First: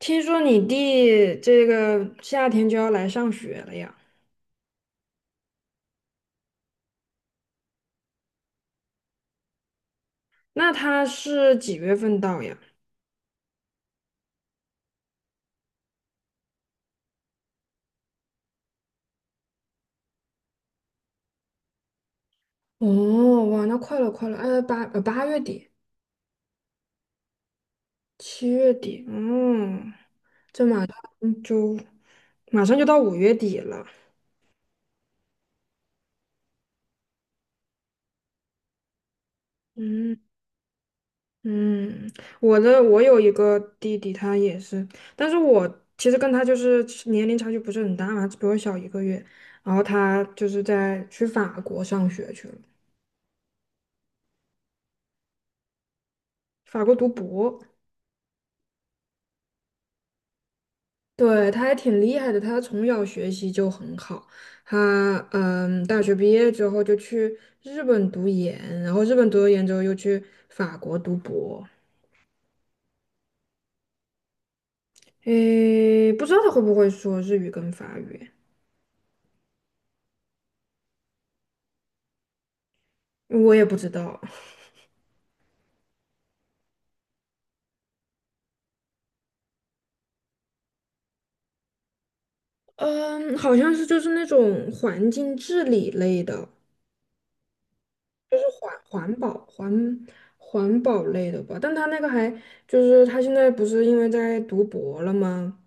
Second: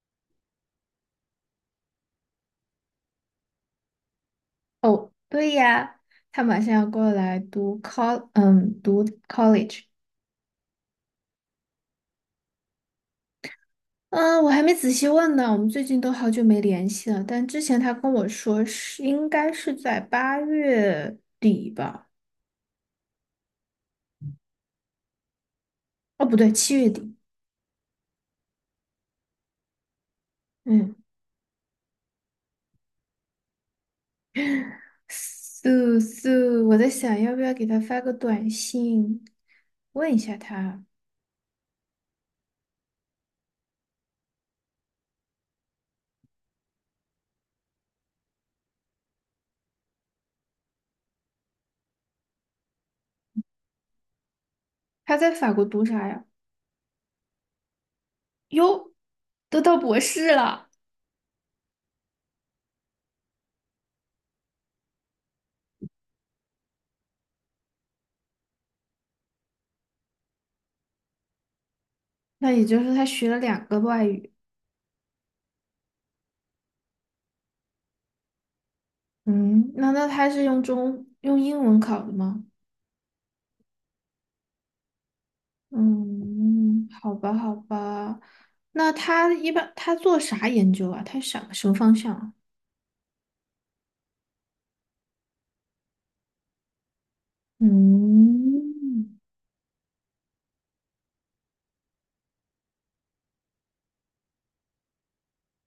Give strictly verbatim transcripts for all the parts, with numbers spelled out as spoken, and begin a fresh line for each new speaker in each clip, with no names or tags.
听说你弟这个夏天就要来上学了呀？
哦，对呀，他马上要过来读 col，嗯，读 college。
那他是几月份到呀？
嗯，我还没仔细问呢，我们最近都好久没联系了。但之前他跟我说是应该是在八月底吧？
哦，哇，那快了，快了，呃，八呃八月底，
哦，不对，七月底。
七月底，嗯，这马上
嗯，
就马上就到五月底了。
素素，我在想要不要给他发个短信，问
嗯
一下他，
嗯，我的我有一个弟弟，他也是，但是我其实跟他就是年龄差距不是很大嘛，只比我小一个月。然后他就是在去法国上学去了，
他在法国读啥呀？
法国读博。
哟，都到博士了，
对，他还挺厉害的，他从小学习就很好。他嗯，大学毕业之后就去日本读研，然后日本读了研之后又去法国读博。
那也就是他学了两个外语。
诶，不知道他会不会说日语跟法语，
嗯，那那他是用中用英文考的吗？
我也不知道。
嗯，好吧，好吧。那他一般他做啥研究啊？他想什么方向啊？
嗯，好像是就是那种环境治理类的。就是环
嗯，
环保环环保类的吧，但他那个还就是他现在不是因为在读博了吗？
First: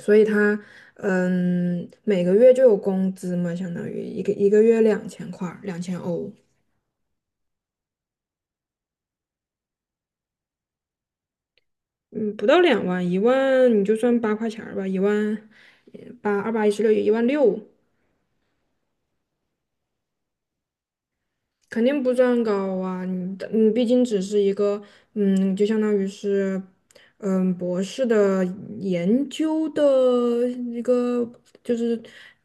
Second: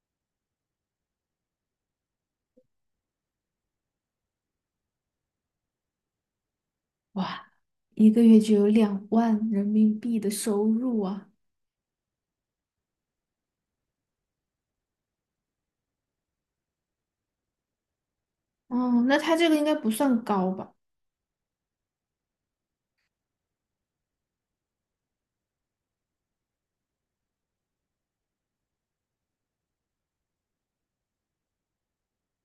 所以他嗯每个月就有工资嘛，相当于一个一个月两千块儿两千欧，
哇，一个月就有两万人民币的收入啊！
嗯不到两万，一万你就算八块钱儿吧，一万呃八二八一十六，一万六。
哦，那他这个应该不算高吧？
肯定不算高啊，你的你毕竟只是一个，嗯，就相当于是，嗯，博士的研究的一个，就是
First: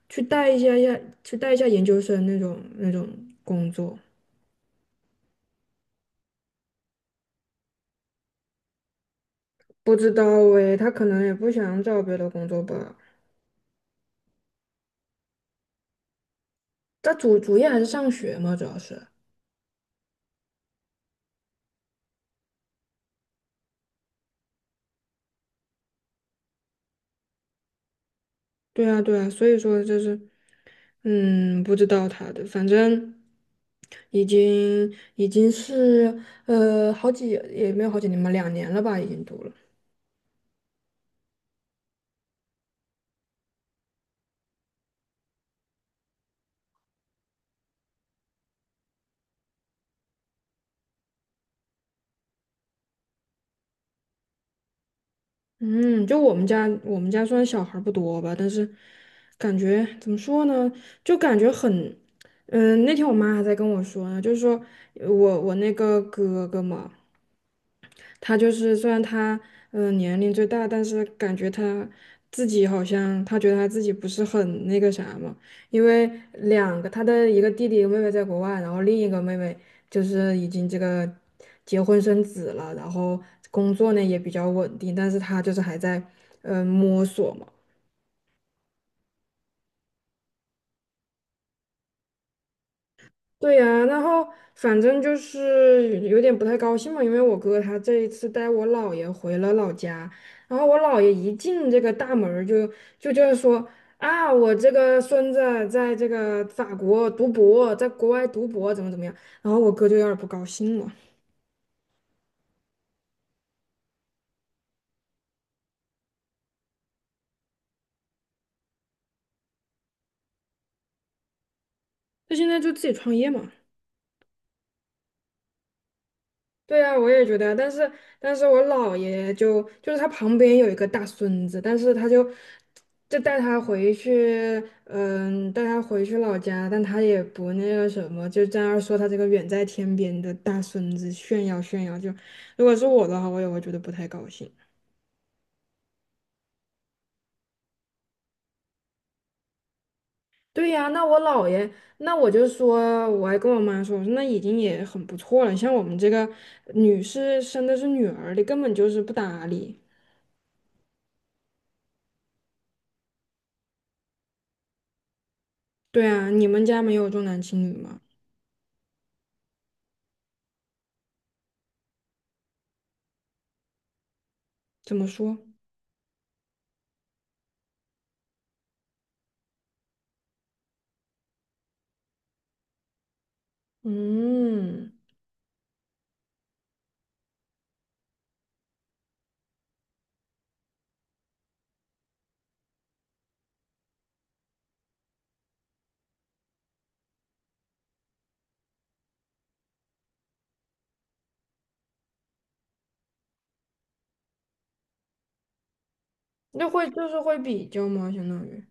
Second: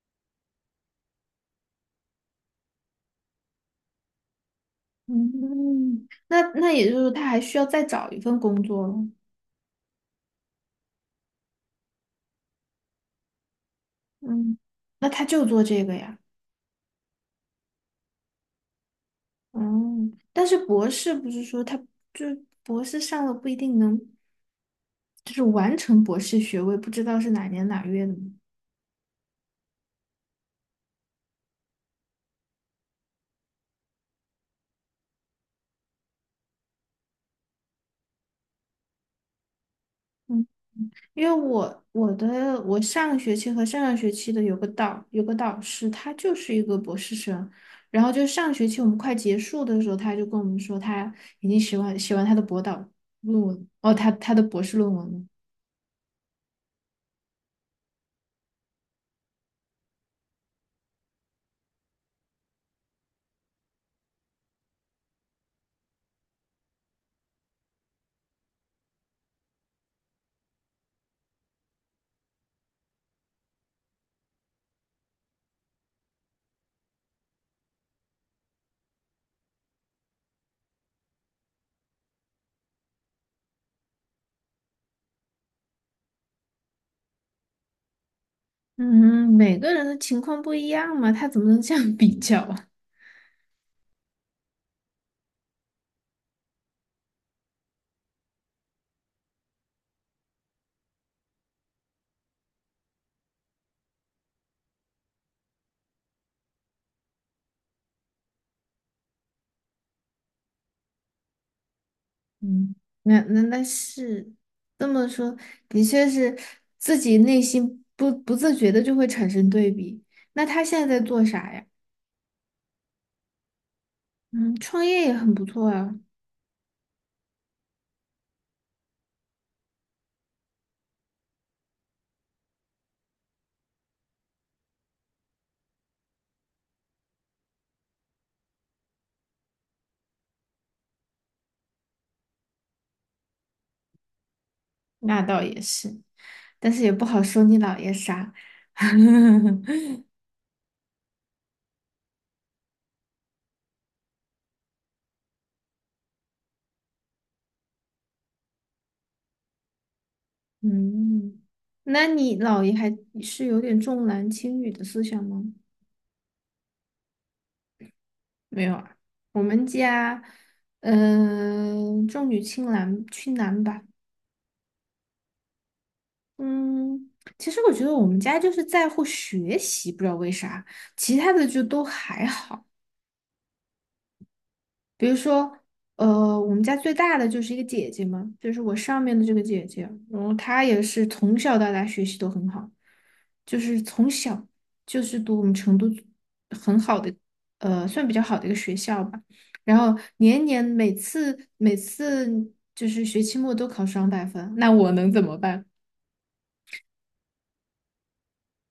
去带一下下，去带一下研究生那种那种工作。
嗯，那那也就是说他还需要再找一份工作了。
不知道诶，他可能也不想找别的工作吧。
嗯，那他就做这个呀。
他主主业还是上学嘛，主要是。
嗯，但是博士不是说他，就是博士上了不一定能，就是完成博士学位，不知道是哪年哪月的吗？
对啊，对啊，所以说就是，嗯，不知道他的，反正已经已经是呃好几也没有好几年吧，两年了吧，已经读了。
嗯，因为我我的我上个学期和上上学期的有个导有个导师，他就是一个博士生，然后就上学期我们快结束的时候，他就跟我们说他已经写完写完他的博导论文，哦，他他的博士论文了。
嗯，就我们家我们家虽然小孩儿不多吧，但是感觉怎么说呢，就感觉很，嗯，那天我妈还在跟我说呢，就是说我我那个哥哥嘛。他就是虽然他嗯、呃年龄最大，但是感觉他自己好像他觉得他自己不是很那个啥嘛，因为两个他的一个弟弟妹妹在国外，然后另一个妹妹就是已经这个结婚生子了，然后工作呢也比较稳定，但是他就是还在嗯、呃摸索嘛。
嗯，每个人的情况不一样嘛，他怎么能这样比较啊？
对呀，然后反正就是有点不太高兴嘛，因为我哥他这一次带我姥爷回了老家，然后我姥爷一进这个大门儿就就就是说啊，我这个孙子在这个法国读博，在国外读博怎么怎么样，然后我哥就有点儿不高兴了，
嗯，那那那是这么说，的确是自己内心不不自觉的就会产生对比。那他现在在做啥呀？
他现在就自己创业嘛。
嗯，创业也很不错啊，
对啊，我也觉得啊，但是但是我姥爷就就是他旁边有一个大孙子，但是他就就带他回去，嗯，带他回去老家，但他也不那个什么，就在那儿说他这个远在天边的大孙子炫耀炫耀。就如果是我的话，我也会觉得不太高兴。
那倒也是，但是也不好说你姥爷啥。
对呀，那我姥爷，那我就说，我还跟我妈说，我说那已经也很不错了，像我们这个女士生的是女儿的，根本就是不搭理。
嗯，那你姥爷还是有点重男轻女的思想吗？
对啊，你们家没有重男轻女吗？
没有啊，我们家，嗯、重女轻男，轻男吧。
怎么说？
嗯，其实我觉得我们家就是在乎学习，不知道为啥，其他的就都还好。
嗯，
比如说，呃，我们家最大的就是一个姐姐嘛，就是我上面的这个姐姐，然后她也是从小到大学习都很好，就是从小就是读我们成都很好的，呃，算比较好的一个学校吧。然后年年每次每次就是学期末都考双百分，那我能怎么办？
那会就是会比较吗？相当于，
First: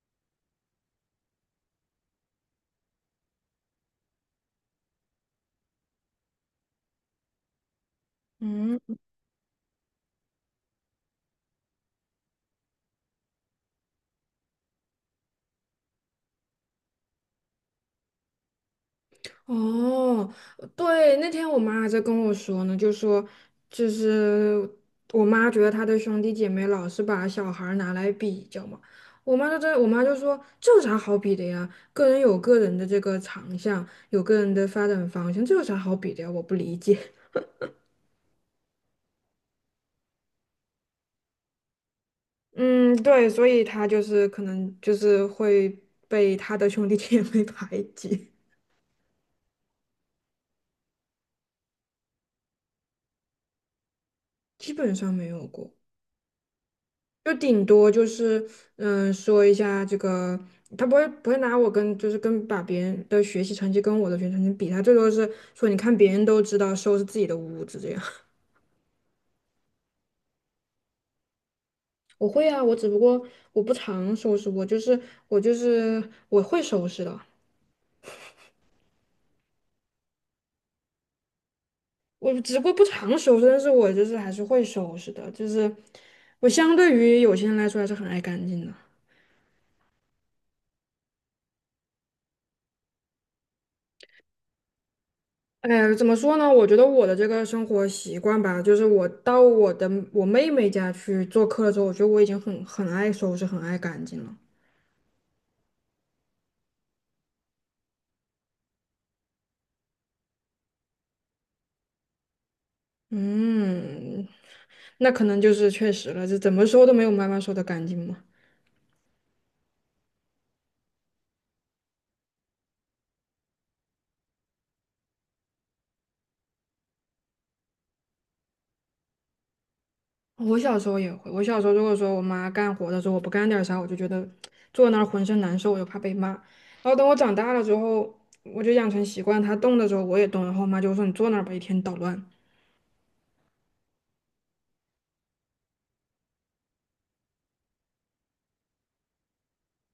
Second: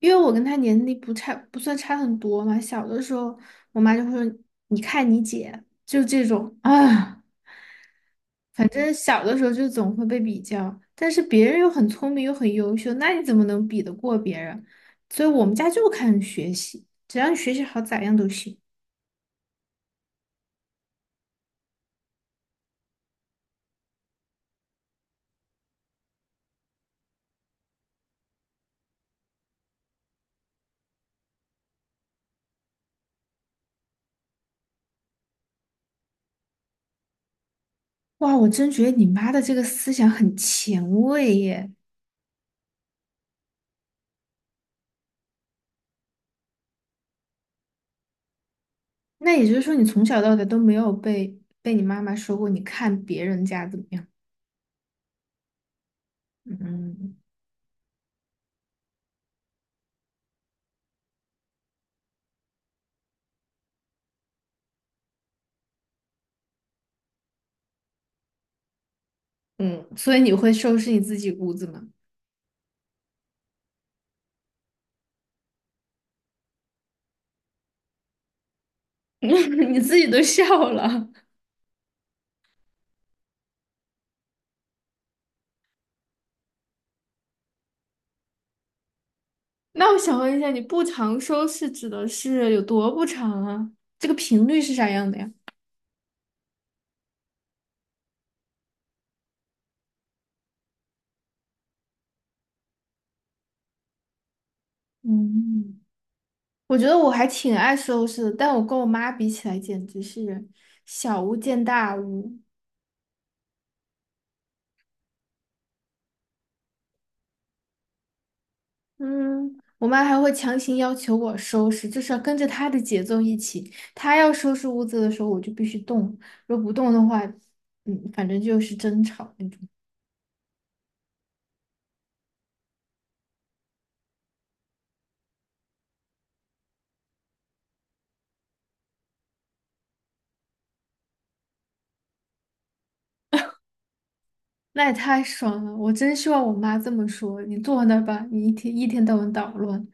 因为我跟他年龄不差，不算差很多嘛。小的时候，我妈就会说：“你看你姐，就这种啊。”反
嗯，
正小的时候就总会被比较，但是别人又很聪明又很优秀，那你怎么能比得过别人？所以我们家就看学习，只要你学习好，咋样都行。
哦，对，那天我妈还在跟我说呢，就说就是我妈觉得她的兄弟姐妹老是把小孩儿拿来比较嘛，我妈就在我妈就说这有啥好比的呀？个人有个人的这个长项，有个人的发展方向，这有啥好比的呀？我不理解。
哇，我真觉得你妈的这个思想很前卫耶。
嗯，对，所以她就是可能就是会被她的兄弟姐妹排挤。
那也就是说，你从小到大都没有被被你妈妈说过，你看别人家怎么样？
基本上没有过，
嗯
就顶多就是嗯说一下这个，他不会不会拿我跟就是跟把别人的学习成绩跟我的学习成绩比，他最多是说你看别人都知道收拾自己的屋子这样。
嗯，所以你会收拾你自己屋子吗？
我会啊，我只不过我不常收拾，我就是我就是我会收拾的，
你自己都笑了。
我只不过不常收拾，但是我就是还是会收拾的，就是我相对于有些人来说还是很爱干净的。
那我想问一下，你不常收拾指的是有多不常啊？这个频率是啥样的呀？
哎，怎么说呢？我觉得我的这个生活习惯吧，就是我到我的我妹妹家去做客的时候，我觉得我已经很很爱收拾，很爱干净了。
嗯，我觉得我还挺爱收拾的，但我跟我妈比起来，简直是小巫见大巫。
嗯，那可能就是确实了，这怎么收都没有妈妈收的干净嘛。
嗯，我妈还会强行要求我收拾，就是要跟着她的节奏一起。她要收拾屋子的时候，我就必须动，如果不动的话，嗯，反正就是争吵那种。
我小时候也会，我小时候如果说我妈干活的时候，我不干点啥，我就觉得坐那儿浑身难受，我就怕被骂。然后等我长大了之后，我就养成习惯，她动的时候我也动，然后我妈就说你坐那儿吧，一天捣乱。
那也太爽了！我真希望我妈这么说。你坐那儿吧，你一天一天到晚捣乱，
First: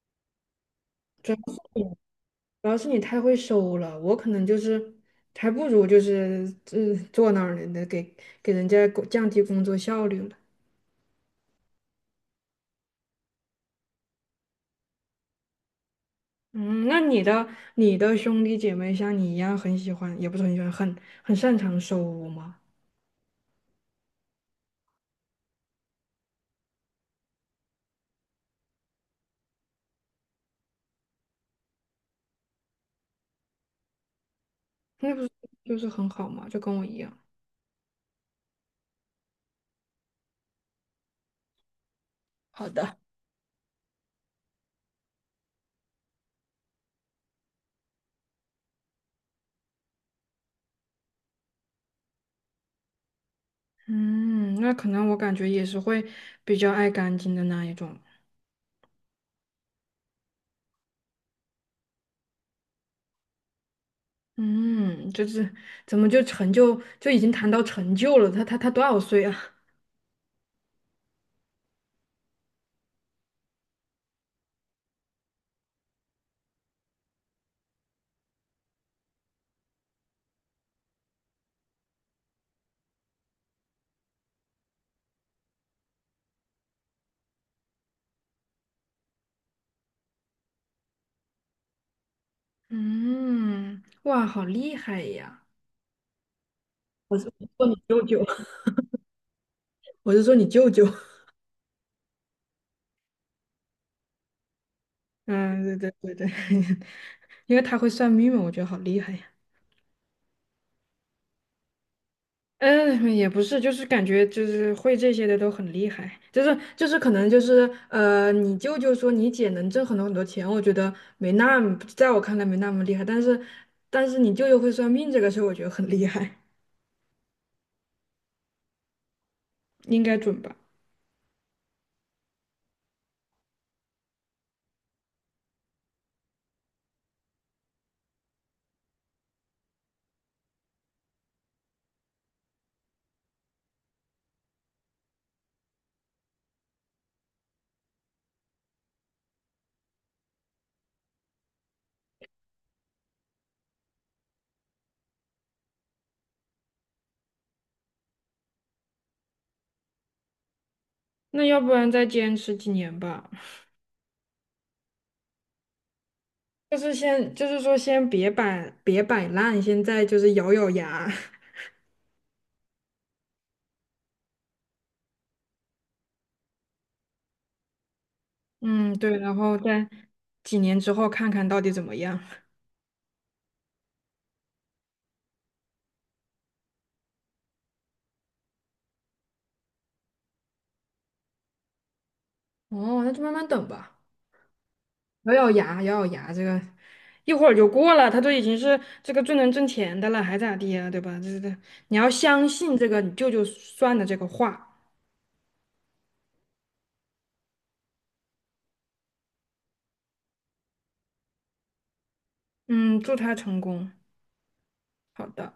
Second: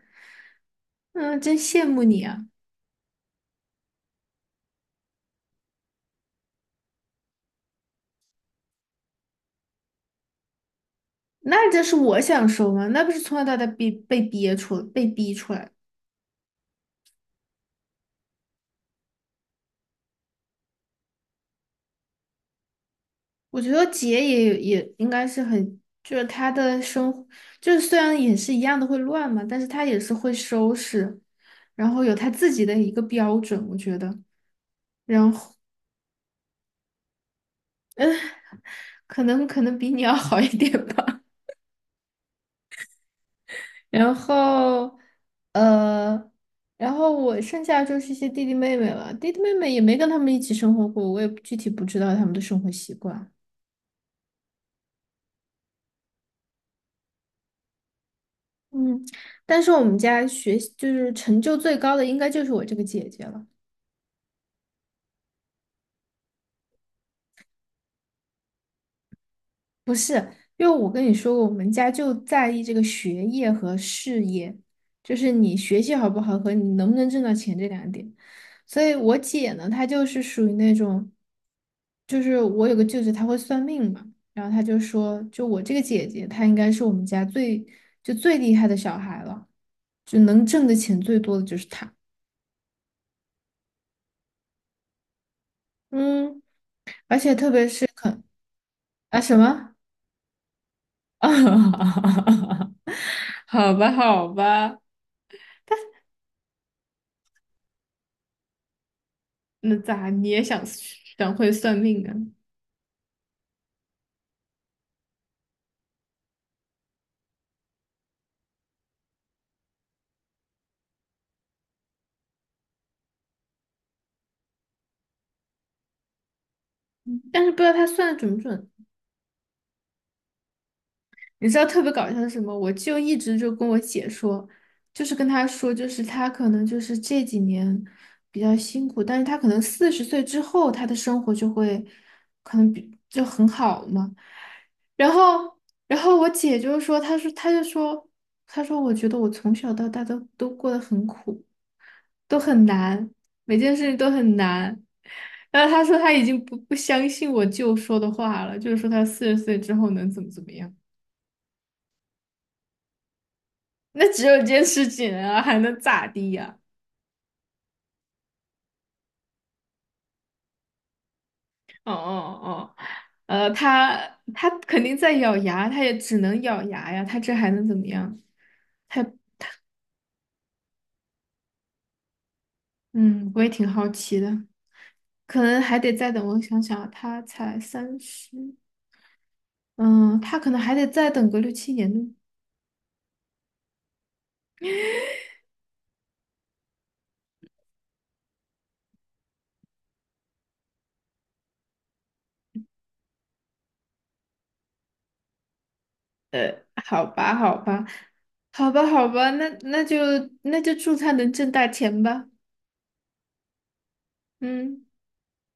嗯，真羡慕你啊。
主要是你太会收了，我可能就是还不如就是嗯坐那儿呢，那给给人家工降低工作效率了。
那这是我想说吗？那不是从小到大被被憋出被逼出来。
嗯，那你的你的兄弟姐妹像你一样很喜欢，也不是很喜欢，很很擅长收屋吗？
我觉得姐也也应该是很，就是她的生活，就是虽然也是一样的会乱嘛，但是她也是会收拾，然后有她自己的一个标准，我觉得，
那不
然
是
后
就是很好吗？就跟我一样。
可能可能比你要好一点吧。
好的，
然后，呃，然后我剩下就是一些弟弟妹妹了。弟弟妹妹也没跟他们一起生活过，我也具体不知道他们的生活习惯。
嗯，那可能我感觉也是会比较爱干净的那一种。
嗯，但是我们家学习就是成就最高的，应该就是我这个姐姐了。
嗯，就是怎么就成就就已经谈到成就了？他他他多少岁啊？
不是，因为我跟你说过，我们家就在意这个学业和事业，就是你学习好不好和你能不能挣到钱这两点。所以我姐呢，她就是属于那种，就是我有个舅舅，他会算命嘛，然后他就说，就我这个姐姐，她应该是我们家最就最厉害的小孩了，就能挣的钱最多的就是她。
嗯，哇，好厉害呀！
嗯，而且特
说
别
你
是
舅
可
舅，
啊，什么？
我是说你舅舅。
好吧，好吧。
嗯，对对对对，因为他会算命嘛，我觉得好厉害呀。
那咋你也想想会算命啊？
嗯，也不是，就是感觉就是会这些的都很厉害，就是就是可能就是呃，你舅舅说你姐能挣很多很多钱，我觉得没那么，在我看来没那么厉害，但是但是你舅舅会算命这个事儿，我觉得很厉害，
但是不知道他算的准不准。
应该准吧？
你知道特别搞笑的是什么？我就一直就跟我姐说，就是跟她说，就是她可能就是这几年比较辛苦，但是她可能四十岁之后，她的生活就会可能比就很好嘛。然后，然后我姐就说，她说，她就说，她说，我觉得我从小到大都都过得很苦。都很难，每件事情都很难。然后他说他已经不不相信我舅说的话了，就是说他四十岁之后能怎么怎么样？
那要不然再坚持几年吧，
那只有坚持几年啊，还能咋地呀、
就是先就是说先别摆别摆烂，现在就是咬咬牙。
哦哦哦，呃，他他肯定在咬牙，他也只能咬牙呀，他这还能怎么样？
嗯，对，然后在几年之后看看到底怎么样。
嗯，我也挺好奇的，可能还得再等。我想想啊他才三十，嗯，他可能还得再等个六七年呢。
哦，那就慢慢等吧。咬咬牙，咬咬牙，这个一会儿就过了。他都已经是这个最能挣钱的了，还咋地呀，对吧？这这，你要相信这个你舅舅算的这个话。
呃，好吧，好吧，好吧，好吧，那那就那就祝他能挣大钱吧。
嗯，祝他成功。
嗯。
好的。